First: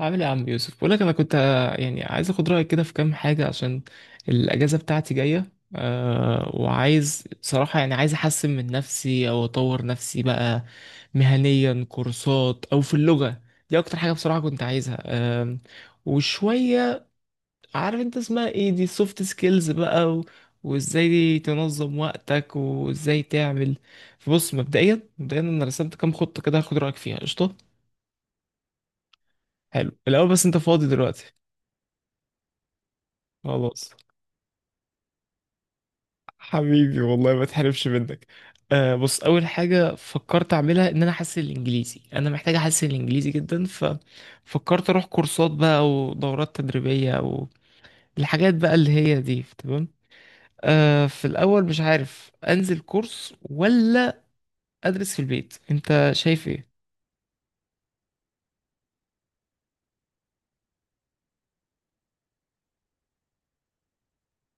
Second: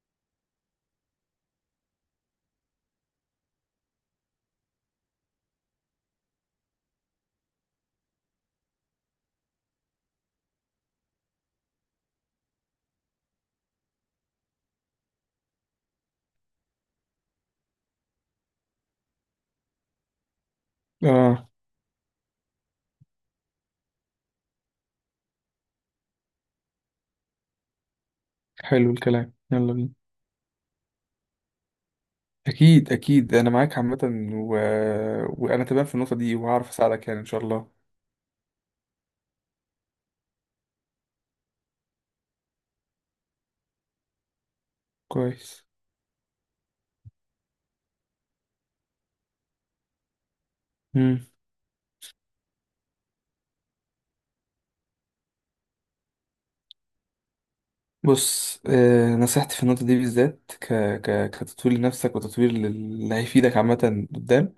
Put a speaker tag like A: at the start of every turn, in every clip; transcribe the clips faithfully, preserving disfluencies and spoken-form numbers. A: عامل ايه يا عم يوسف؟ بقول لك انا كنت، آه، يعني عايز اخد رايك كده في كام حاجه عشان الاجازه بتاعتي جايه أه وعايز بصراحه، يعني عايز احسن من نفسي او اطور نفسي بقى مهنيا، كورسات او في اللغه. دي اكتر حاجه بصراحه كنت عايزها أه وشويه، عارف انت اسمها ايه، دي سوفت سكيلز بقى، و... وازاي
B: اه
A: تنظم وقتك وازاي تعمل. فبص، مبدئيا مبدئيا انا رسمت كام خطه كده، هاخد رايك فيها. قشطه،
B: حلو الكلام، يلا بينا.
A: حلو. الاول بس انت فاضي دلوقتي؟
B: اكيد اكيد، انا معاك
A: خلاص.
B: عامه. و... وانا تمام في النقطه دي، وهعرف
A: حبيبي
B: اساعدك يعني ان
A: والله،
B: شاء
A: ما
B: الله.
A: تحرمش منك. آه بص، اول حاجه فكرت اعملها ان انا احسن الانجليزي، انا محتاج احسن الانجليزي جدا، ففكرت اروح كورسات
B: كويس.
A: بقى ودورات تدريبيه، او الحاجات بقى اللي هي دي، تمام. آه في
B: مم.
A: الاول مش عارف انزل كورس ولا ادرس في البيت، انت شايف ايه؟
B: بص، آه نصيحتي في النقطه دي بالذات ك... ك... كتطوير لنفسك، وتطوير لل- اللي هيفيدك عامه قدام.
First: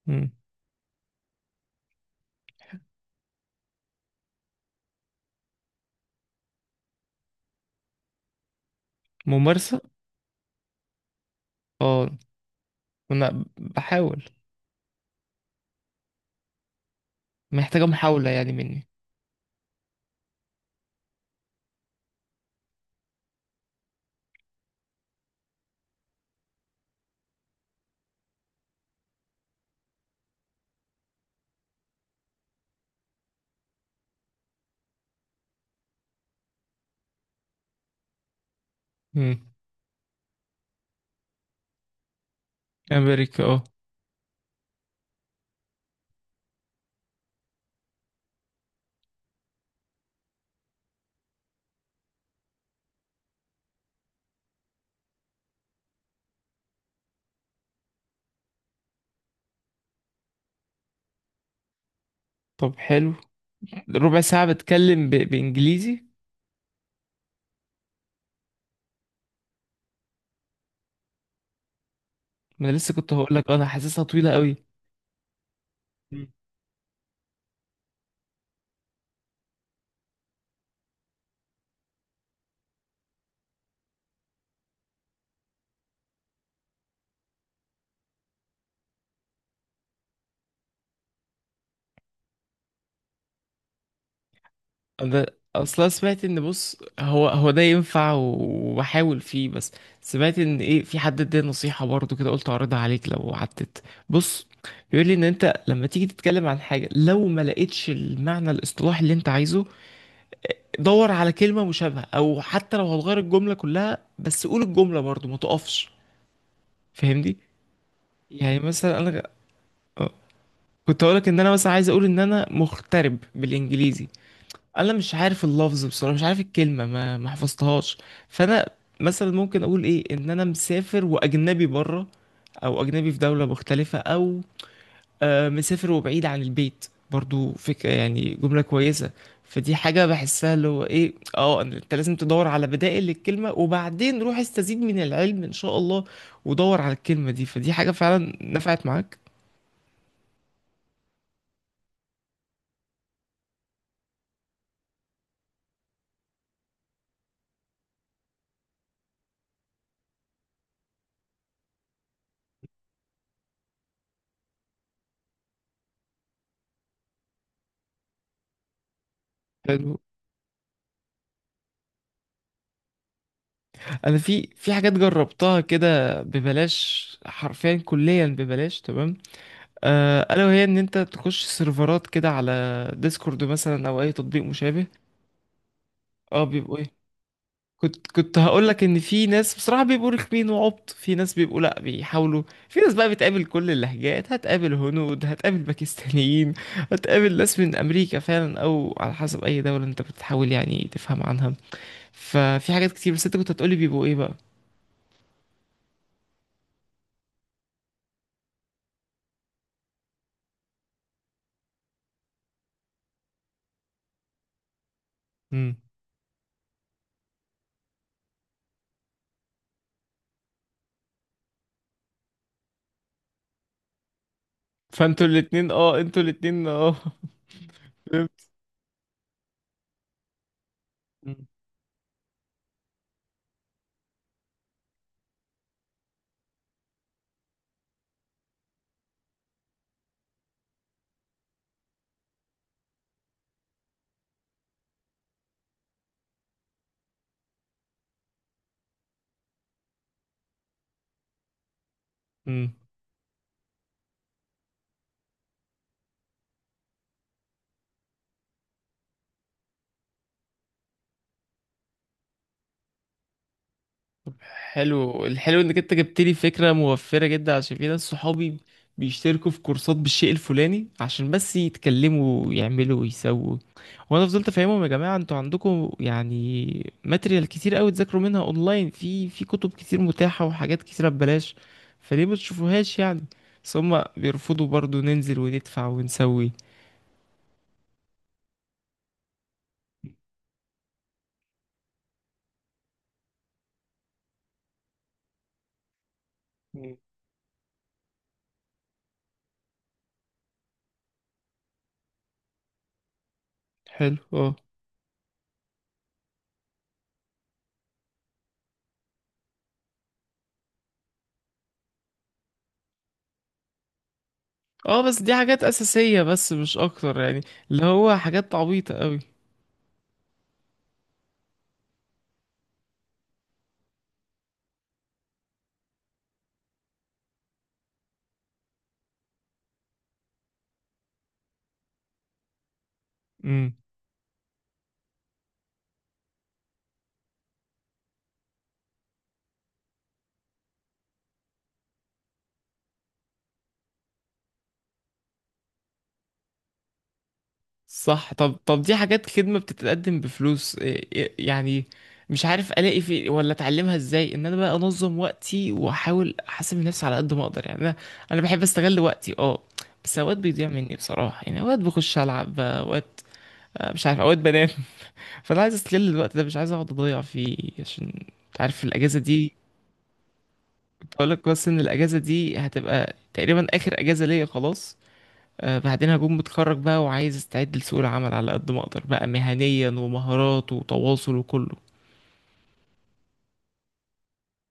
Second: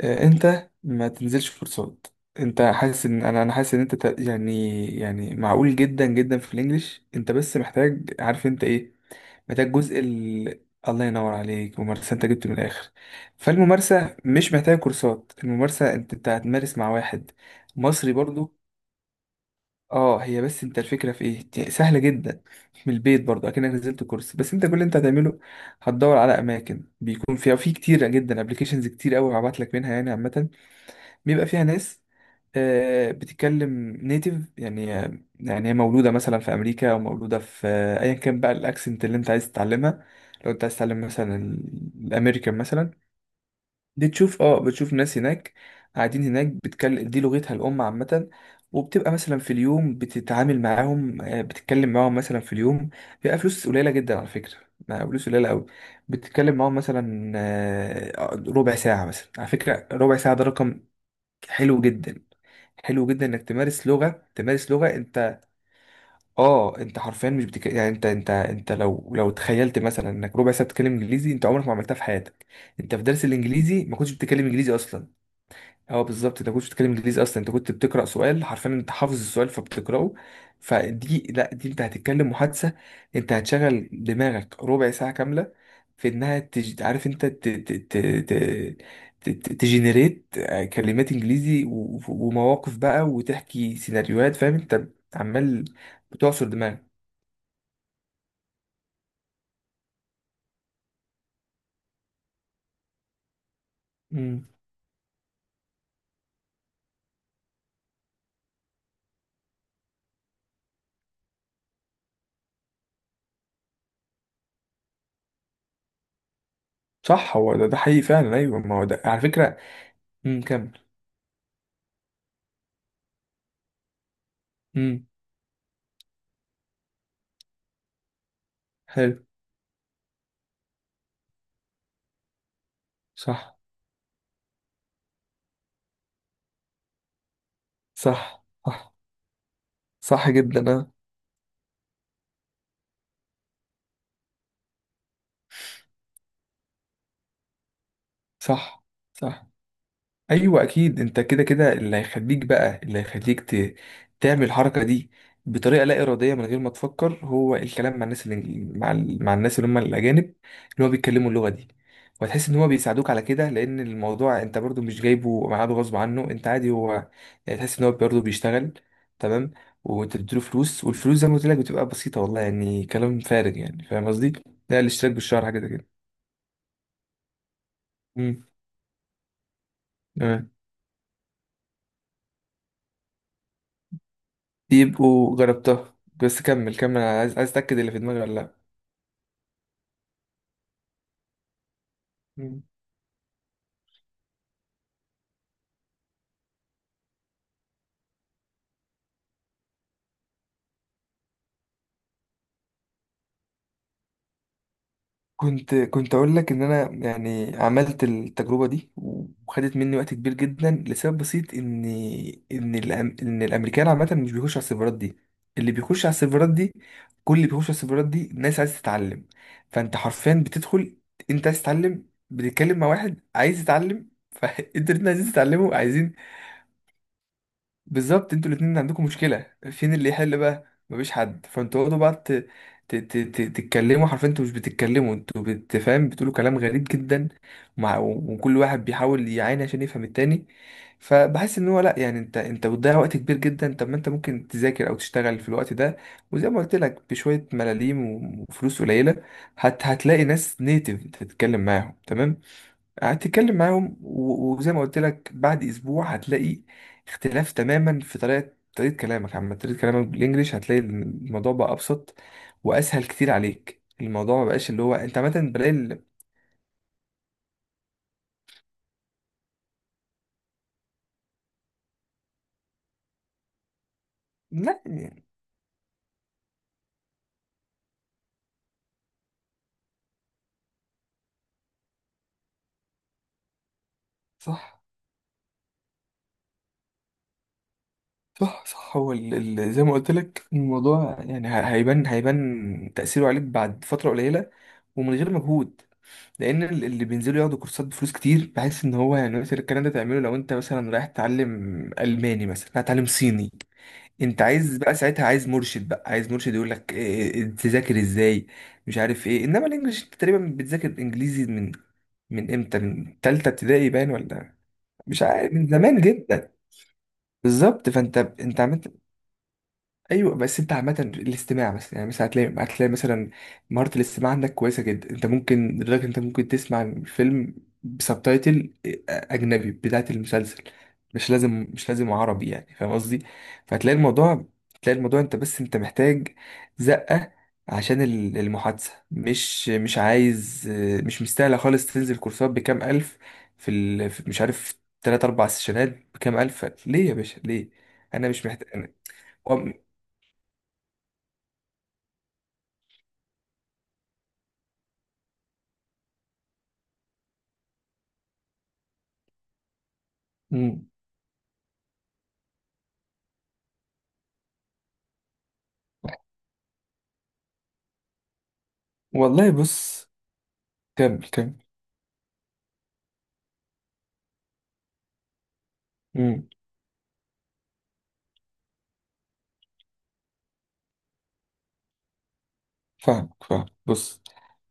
B: آه
A: مم.
B: انت ما تنزلش كورسات. انت حاسس ان انا انا حاسس ان انت ت- يعني يعني معقول جدا جدا في الانجليش، انت بس محتاج، عارف انت ايه؟ ده
A: ممارسه.
B: الجزء ال... الله ينور عليك،
A: اه،
B: ممارسة، انت جبت من الاخر.
A: انا
B: فالممارسة
A: بحاول.
B: مش محتاجة كورسات، الممارسة انت انت هتمارس مع واحد
A: محتاجه
B: مصري
A: محاوله يعني
B: برضو.
A: مني.
B: اه، هي بس انت الفكرة في ايه؟ دي سهلة جدا، من البيت برضو، اكنك نزلت كورس، بس انت كل اللي انت هتعمله هتدور على اماكن بيكون فيها في كتير جدا ابلكيشنز كتير قوي هبعت لك منها يعني عامة. بيبقى فيها ناس آه، بتتكلم نيتيف يعني، يعني هي مولودة مثلا في أمريكا أو مولودة في آه، أيا كان بقى الأكسنت اللي أنت
A: مم.
B: عايز تتعلمها. لو أنت عايز تتعلم مثلا ال- الأمريكان مثلا،
A: امريكا، اه.
B: بتشوف أه بتشوف ناس هناك قاعدين هناك، بتتكلم دي لغتها الأم عامة. وبتبقى مثلا في اليوم بتتعامل معاهم، آه، بتتكلم معاهم مثلا في اليوم، بيبقى فلوس قليلة جدا على فكرة، بقى فلوس قليلة أوي. بتتكلم معاهم مثلا آه، ربع ساعة، مثلا على فكرة ربع ساعة ده رقم حلو جدا.
A: طب
B: حلو
A: حلو.
B: جدا انك تمارس
A: ربع
B: لغه،
A: ساعه
B: تمارس لغه.
A: بتكلم ب...
B: انت
A: بانجليزي؟
B: اه انت حرفيا مش بتك... يعني انت انت انت لو لو تخيلت مثلا انك ربع ساعه بتتكلم انجليزي، انت عمرك ما عملتها في حياتك.
A: ما انا لسه
B: انت في
A: كنت
B: درس
A: هقول لك انا
B: الانجليزي ما
A: حاسسها
B: كنتش
A: طويله
B: بتتكلم
A: قوي.
B: انجليزي اصلا. اه
A: مم.
B: بالظبط، انت كنت بتتكلم انجليزي اصلا؟ انت كنت بتقرا سؤال حرفيا، انت حافظ السؤال فبتقراه. فدي لا، دي انت هتتكلم محادثه، انت هتشغل دماغك ربع ساعه كامله في انها تج... عارف انت ت... ت... ت... ت... ت... تجنريت كلمات انجليزي و... ومواقف بقى، وتحكي سيناريوهات، فاهم انت؟
A: انا
B: عمال
A: اصلا سمعت ان،
B: بتعصر
A: بص،
B: دماغك.
A: هو هو ده ينفع، و- وبحاول فيه، بس سمعت ان ايه، في حد اداني نصيحه برضو كده، قلت اعرضها عليك لو عدت. بص،
B: امم،
A: بيقول لي ان انت لما تيجي تتكلم عن حاجه، لو ما لقيتش المعنى الاصطلاحي اللي انت عايزه، دور على كلمه مشابهه، او حتى لو هتغير الجمله كلها بس قول الجمله برضو، ما تقفش، فاهمني؟
B: صح هو ده ده حقيقي فعلا.
A: يعني
B: ايوه ما هو
A: مثلا
B: ده على
A: انا،
B: فكره.
A: آه،
B: امم، كمل.
A: كنت هقولك ان انا مثلا عايز اقول ان انا مغترب بالانجليزي. انا
B: امم.
A: مش عارف اللفظ بصراحه، مش عارف الكلمه، ما ما حفظتهاش. فانا
B: حلو.
A: مثلا ممكن اقول ايه؟ ان انا مسافر واجنبي بره، او اجنبي في دوله
B: صح،
A: مختلفه، او آه مسافر وبعيد عن البيت، برضو فكره، يعني
B: صح،
A: جمله
B: صح،
A: كويسه. فدي حاجه
B: صح
A: بحسها،
B: جدا
A: اللي هو
B: آه.
A: ايه، اه إن انت لازم تدور على بدائل للكلمه، وبعدين روح استزيد من العلم ان شاء الله، ودور على الكلمه دي. فدي حاجه فعلا
B: صح،
A: نفعت معاك.
B: صح. ايوه اكيد، انت كده كده اللي هيخليك بقى، اللي هيخليك ت... تعمل الحركه دي بطريقه لا اراديه، من غير ما تفكر، هو الكلام مع الناس اللي مع ال... مع الناس اللي هم الاجانب اللي هو بيتكلموا اللغه دي. وهتحس ان هو بيساعدوك على كده، لان الموضوع انت برضو مش جايبه معاده غصب عنه، انت عادي، هو يعني تحس ان هو برضو بيشتغل. تمام.
A: حلو.
B: وانت بتديله فلوس، والفلوس زي ما قلت لك بتبقى بسيطه والله، يعني كلام فارغ يعني. فاهم
A: انا
B: قصدي؟
A: في في
B: ده
A: حاجات
B: الاشتراك بالشهر حاجه
A: جربتها
B: زي كده.
A: كده ببلاش، حرفيا كليا
B: امم.
A: ببلاش، تمام. آه، الا وهي ان انت تخش سيرفرات كده على ديسكورد مثلا، او اي تطبيق مشابه.
B: يبقوا جربتها، بس
A: اه،
B: كمل
A: بيبقوا ايه،
B: كمل، انا عايز، عايز اتاكد اللي في
A: كنت
B: دماغي ولا
A: كنت
B: لا.
A: هقول لك ان في ناس بصراحه بيبقوا رخمين وعبط، في ناس بيبقوا لا، بيحاولوا.
B: مم.
A: في ناس بقى بتقابل كل اللهجات، هتقابل هنود، هتقابل باكستانيين، هتقابل ناس من امريكا فعلا، او على حسب اي دوله انت بتحاول يعني تفهم عنها. ففي حاجات كتير. بس انت كنت هتقولي بيبقوا ايه بقى؟
B: كنت كنت اقول لك ان انا يعني عملت التجربه دي، وخدت مني وقت كبير جدا، لسبب بسيط ان ان الأم... ان الامريكان عامه مش بيخش على السيرفرات دي. اللي
A: امم.
B: بيخش على السيرفرات دي، كل اللي بيخش على السيرفرات دي ناس عايز تتعلم. فانت حرفيا بتدخل، انت عايز تتعلم، بتتكلم مع واحد عايز يتعلم، فانت الاتنين
A: فانتوا
B: عايزين
A: الاتنين،
B: تتعلموا،
A: اه،
B: عايزين.
A: انتوا الاتنين، اه.
B: بالظبط، انتوا
A: فهمت.
B: الاتنين عندكم مشكلة. فين اللي يحل بقى؟ مفيش
A: مم.
B: حد. فانتوا اقعدوا بقى ت... ت... ت... ت... تتكلموا. حرفيا انتوا مش بتتكلموا، انتوا بتفهم، بتقولوا كلام غريب جدا. مع... وكل واحد بيحاول يعاني عشان يفهم التاني، فبحس ان هو لا، يعني انت انت بتضيع وقت كبير جدا. طب ما انت ممكن تذاكر او تشتغل في الوقت ده، وزي ما قلت لك بشوية ملاليم وفلوس قليلة. هت... هتلاقي ناس نيتف تتكلم معاهم تمام،
A: مم.
B: هتتكلم معاهم و- وزي ما قلت لك بعد اسبوع هتلاقي اختلاف تماما في طريقه طريقه كلامك عامه، طريقه كلامك بالانجليش. هتلاقي الموضوع بقى ابسط واسهل كتير عليك، الموضوع ما بقاش اللي هو، انت
A: حلو
B: عامه
A: الحلو
B: بلاقي
A: انك انت
B: ال-
A: جبت لي فكره موفره جدا، عشان في ناس صحابي بيشتركوا في كورسات بالشيء الفلاني عشان بس يتكلموا ويعملوا ويسووا. وانا فضلت افهمهم
B: لا
A: يا جماعه،
B: يعني.
A: انتوا عندكم يعني ماتريال كتير قوي، تذاكروا منها اونلاين، في في كتب كتير متاحه وحاجات كتيره ببلاش، فليه ما تشوفوهاش يعني؟ بس هم بيرفضوا،
B: صح،
A: برضو ننزل وندفع ونسوي.
B: صح، صح، هو ال- ال- زي ما قلت لك الموضوع يعني ه- هيبان هيبان تأثيره عليك بعد فترة قليلة، ومن غير مجهود. لأن ال-
A: مم.
B: اللي بينزلوا ياخدوا كورسات بفلوس كتير، بحس إن هو يعني مثلا الكلام ده تعمله لو أنت مثلا رايح تتعلم ألماني مثلا، هتتعلم صيني.
A: حلو،
B: أنت
A: اه.
B: عايز بقى ساعتها، عايز مرشد بقى، عايز مرشد يقول لك إيه- إيه، إيه، تذاكر إزاي، مش عارف إيه. إنما الإنجليش أنت تقريبا بتذاكر إنجليزي من، من امتى، من تالتة ابتدائي باين ولا
A: اه بس
B: مش
A: دي
B: عارف،
A: حاجات
B: من زمان
A: اساسيه،
B: جدا.
A: بس مش اكتر يعني. اللي
B: بالظبط،
A: هو
B: فانت
A: حاجات
B: انت عملت،
A: عبيطه قوي.
B: ايوه بس انت عامه الاستماع مثلا، يعني مثلا هتلاقي هتلاقي مثلا مهاره الاستماع عندك كويسه جدا، انت ممكن لدرجه انت ممكن تسمع الفيلم بسبتايتل آه، اجنبي بتاعه المسلسل، مش لازم، مش لازم عربي يعني. فاهم قصدي؟ فهتلاقي الموضوع، تلاقي الموضوع، انت بس انت محتاج زقه عشان ال- المحادثه. مش، مش عايز، مش مستاهله خالص تنزل كورسات بكام الف، في، ال... في مش عارف تلات اربع سيشنات بكام الف، ليه يا باشا ليه؟ انا
A: صح.
B: مش
A: طب طب
B: محتاج.
A: دي حاجات خدمة بتتقدم بفلوس، إيه- إيه- يعني مش عارف الاقي في، ولا اتعلمها ازاي ان انا بقى انظم وقتي واحاول احاسب نفسي على قد ما اقدر يعني. انا انا بحب استغل وقتي، اه. بس اوقات بيضيع
B: مم.
A: مني بصراحة، يعني اوقات بخش العب، اوقات آه، مش عارف، اوقات بنام. فانا عايز استغل الوقت ده، مش عايز اقعد اضيع فيه، عشان انت عارف الاجازة
B: والله
A: دي.
B: بص،
A: كنت اقول
B: كمل
A: لك
B: كمل.
A: بس ان الاجازة دي هتبقى تقريبا اخر اجازة ليا خلاص. آه، بعدين هكون
B: مم.
A: متخرج بقى، وعايز استعد لسوق العمل على قد ما اقدر بقى، مهنيا ومهارات وتواصل، وكله.
B: فاهمك، فاهم. بص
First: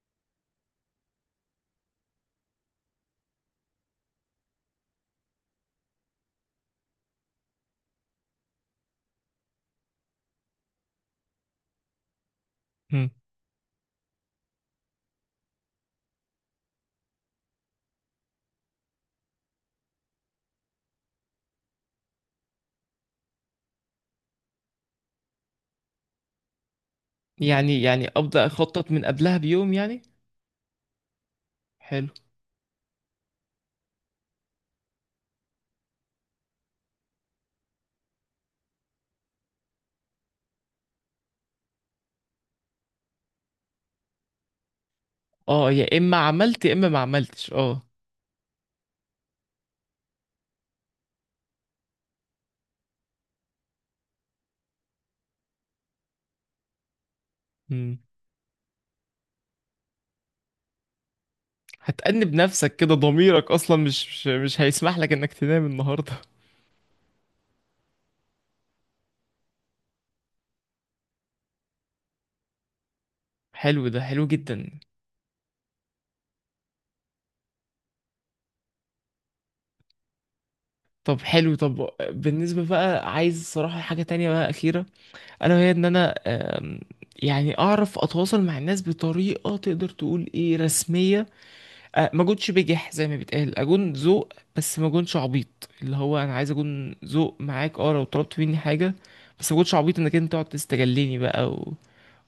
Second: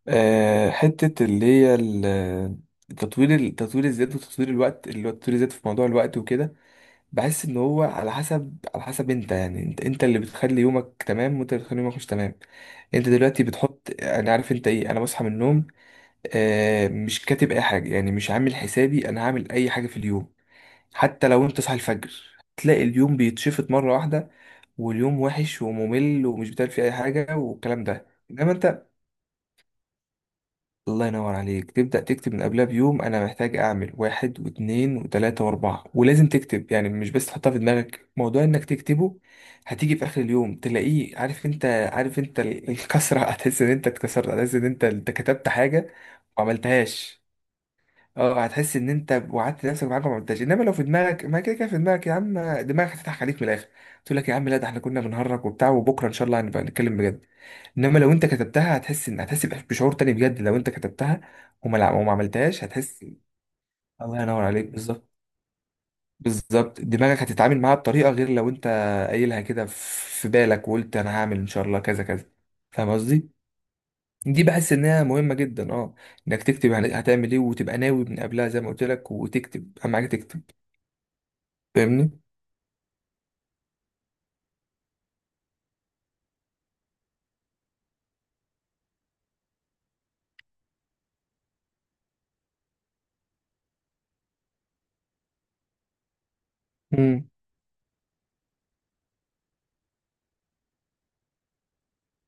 B: آه، حتة اللي هي ال- التطوير، التطوير الذات وتطوير الوقت، اللي هو التطوير الذات في موضوع الوقت وكده. بحس ان هو على حسب، على حسب انت يعني، انت انت اللي بتخلي يومك تمام، وانت اللي بتخلي يومك مش تمام. انت
A: مم.
B: دلوقتي بتحط، انا عارف انت ايه، انا بصحى من النوم آه، مش كاتب اي حاجه، يعني مش عامل حسابي انا هعمل اي حاجه في اليوم. حتى لو انت صاحي الفجر، تلاقي اليوم بيتشفط مره واحده، واليوم وحش وممل ومش بتعمل فيه اي حاجه
A: يعني
B: والكلام ده.
A: يعني ابدا
B: انما انت
A: اخطط من قبلها بيوم يعني؟
B: الله ينور عليك تبدا
A: حلو.
B: تكتب من قبلها بيوم، انا محتاج اعمل واحد واثنين وثلاثه واربعه، ولازم تكتب يعني، مش بس تحطها في دماغك، موضوع انك تكتبه هتيجي في اخر اليوم تلاقيه عارف انت، عارف انت ال- الكسره. هتحس ان انت اتكسرت، هتحس ان انت انت كتبت
A: اه،
B: حاجه
A: يا اما
B: وما
A: عملت يا اما ما
B: عملتهاش.
A: عملتش، اه.
B: اه هتحس ان انت وعدت نفسك بحاجه ما عدتهاش. انما لو في دماغك، ما كده كده في دماغك يا عم، دماغك هتضحك عليك من الاخر، تقول لك يا عم لا، ده احنا كنا بنهرج وبتاع، وبكره ان شاء الله هنبقى نتكلم بجد.
A: مم.
B: انما لو انت كتبتها هتحس ان، هتحس بإح- بشعور تاني بجد لو انت كتبتها وما لع- وما
A: هتأنب
B: عملتهاش
A: نفسك كده،
B: هتحس.
A: ضميرك اصلا مش
B: الله
A: مش
B: ينور
A: مش
B: عليك،
A: هيسمح
B: بالظبط،
A: لك انك تنام النهارده.
B: بالظبط. دماغك هتتعامل معاها بطريقه غير، لو انت قايلها كده في بالك وقلت انا هعمل ان شاء الله كذا كذا. فاهم قصدي؟
A: حلو ده، حلو
B: دي
A: جدا.
B: بحس انها مهمه جدا، اه انك تكتب يعني هتعمل ايه، وتبقى ناوي من قبلها زي ما قلت لك، وتكتب اهم حاجه تكتب.
A: طب حلو. طب
B: فاهمني؟
A: بالنسبة بقى، عايز صراحة حاجة تانية بقى، أخيرة. ألا وهي إن أنا، آم، يعني أعرف أتواصل مع الناس بطريقة تقدر تقول إيه رسمية. أه ما اكونش بجح، زي ما بيتقال اكون ذوق، بس ما اكونش عبيط. اللي هو انا عايز اكون
B: امم.
A: ذوق معاك، اه لو طلبت مني حاجه، بس ما اكونش عبيط انك انت تقعد تستجلني بقى، و...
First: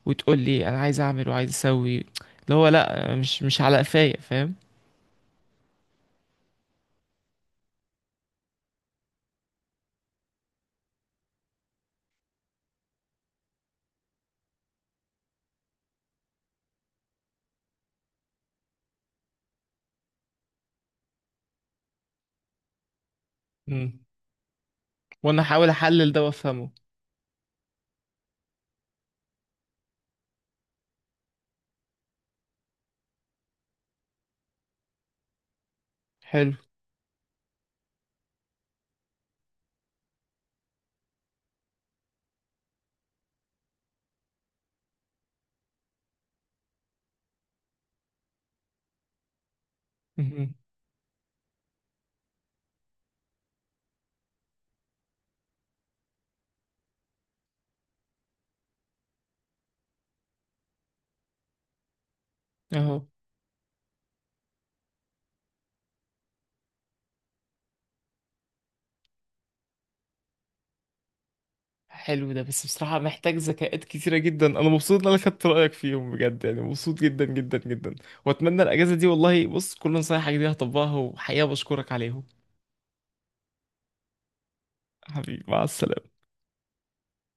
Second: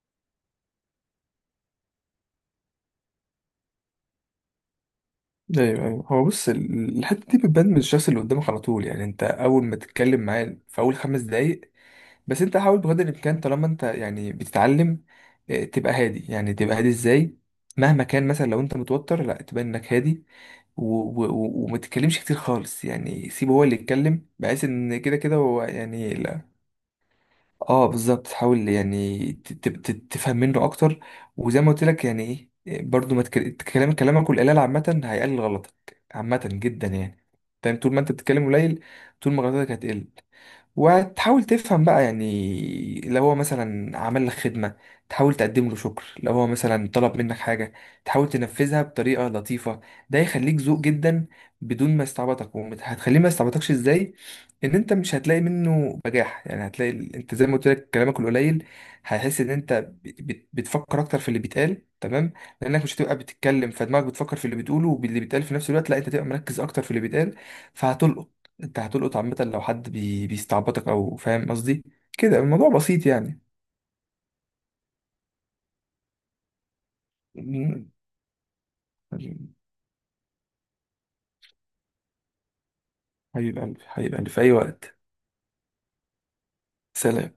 A: وتقول لي انا عايز اعمل وعايز اسوي، اللي هو لا، مش مش على قفايا، فاهم؟
B: ايوه، ايوه هو بص، ال- الحته دي بتبان من الشخص اللي قدامك على طول، يعني انت اول ما تتكلم معاه في اول خمس دقايق بس. انت حاول بقدر الامكان طالما انت يعني بتتعلم، آه، تبقى هادي. يعني تبقى هادي ازاي؟ مهما كان مثلا لو انت متوتر، لا تبان انك هادي، و- و- و- وما تتكلمش كتير خالص، يعني سيبه هو اللي
A: مم.
B: يتكلم، بحيث ان كده كده
A: وانا
B: هو
A: احاول احلل
B: يعني.
A: ده وافهمه.
B: اه بالظبط، حاول يعني ت- ت- ت- تفهم منه اكتر، وزي ما قلت لك يعني ايه، برضو ما تك- كلام، كلامك والقلال عامة هيقلل غلطك. عامة
A: حلو.
B: جدا يعني. فاهم؟ طول ما انت بتتكلم قليل، طول ما غلطاتك هتقل، وتحاول تفهم بقى يعني. لو هو مثلا عمل لك خدمة، تحاول تقدم له شكر، لو هو مثلا طلب منك حاجة تحاول تنفذها بطريقة لطيفة، ده
A: مهم.
B: يخليك ذوق جدا، بدون ما يستعبطك. وهتخليه ما يستعبطكش ازاي؟ ان انت مش هتلاقي منه بجاح يعني، هتلاقي ال- انت زي ما قلت لك، كلامك القليل هيحس ان انت ب- بت- بتفكر اكتر في اللي بيتقال تمام. لانك مش
A: اهو.
B: هتبقى بتتكلم، فدماغك بتفكر في اللي بتقوله واللي بيتقال في نفس الوقت، لا انت تبقى مركز اكتر في اللي بيتقال، فهتلقط. انت هتلقط عامة، لو حد بي... بيستعبطك او، فاهم قصدي؟
A: حلو
B: كده
A: ده، بس
B: الموضوع
A: بصراحه
B: بسيط
A: محتاج
B: يعني.
A: ذكاءات كتيره جدا. انا مبسوط ان انا خدت رايك فيهم بجد، يعني مبسوط جدا جدا جدا. واتمنى الاجازه دي، والله بص، كل نصايحك دي هطبقها، وحقيقه بشكرك عليهم.
B: حبيب قلبي، حبيب قلبي في اي وقت.
A: حبيبي، مع السلامة.
B: سلام.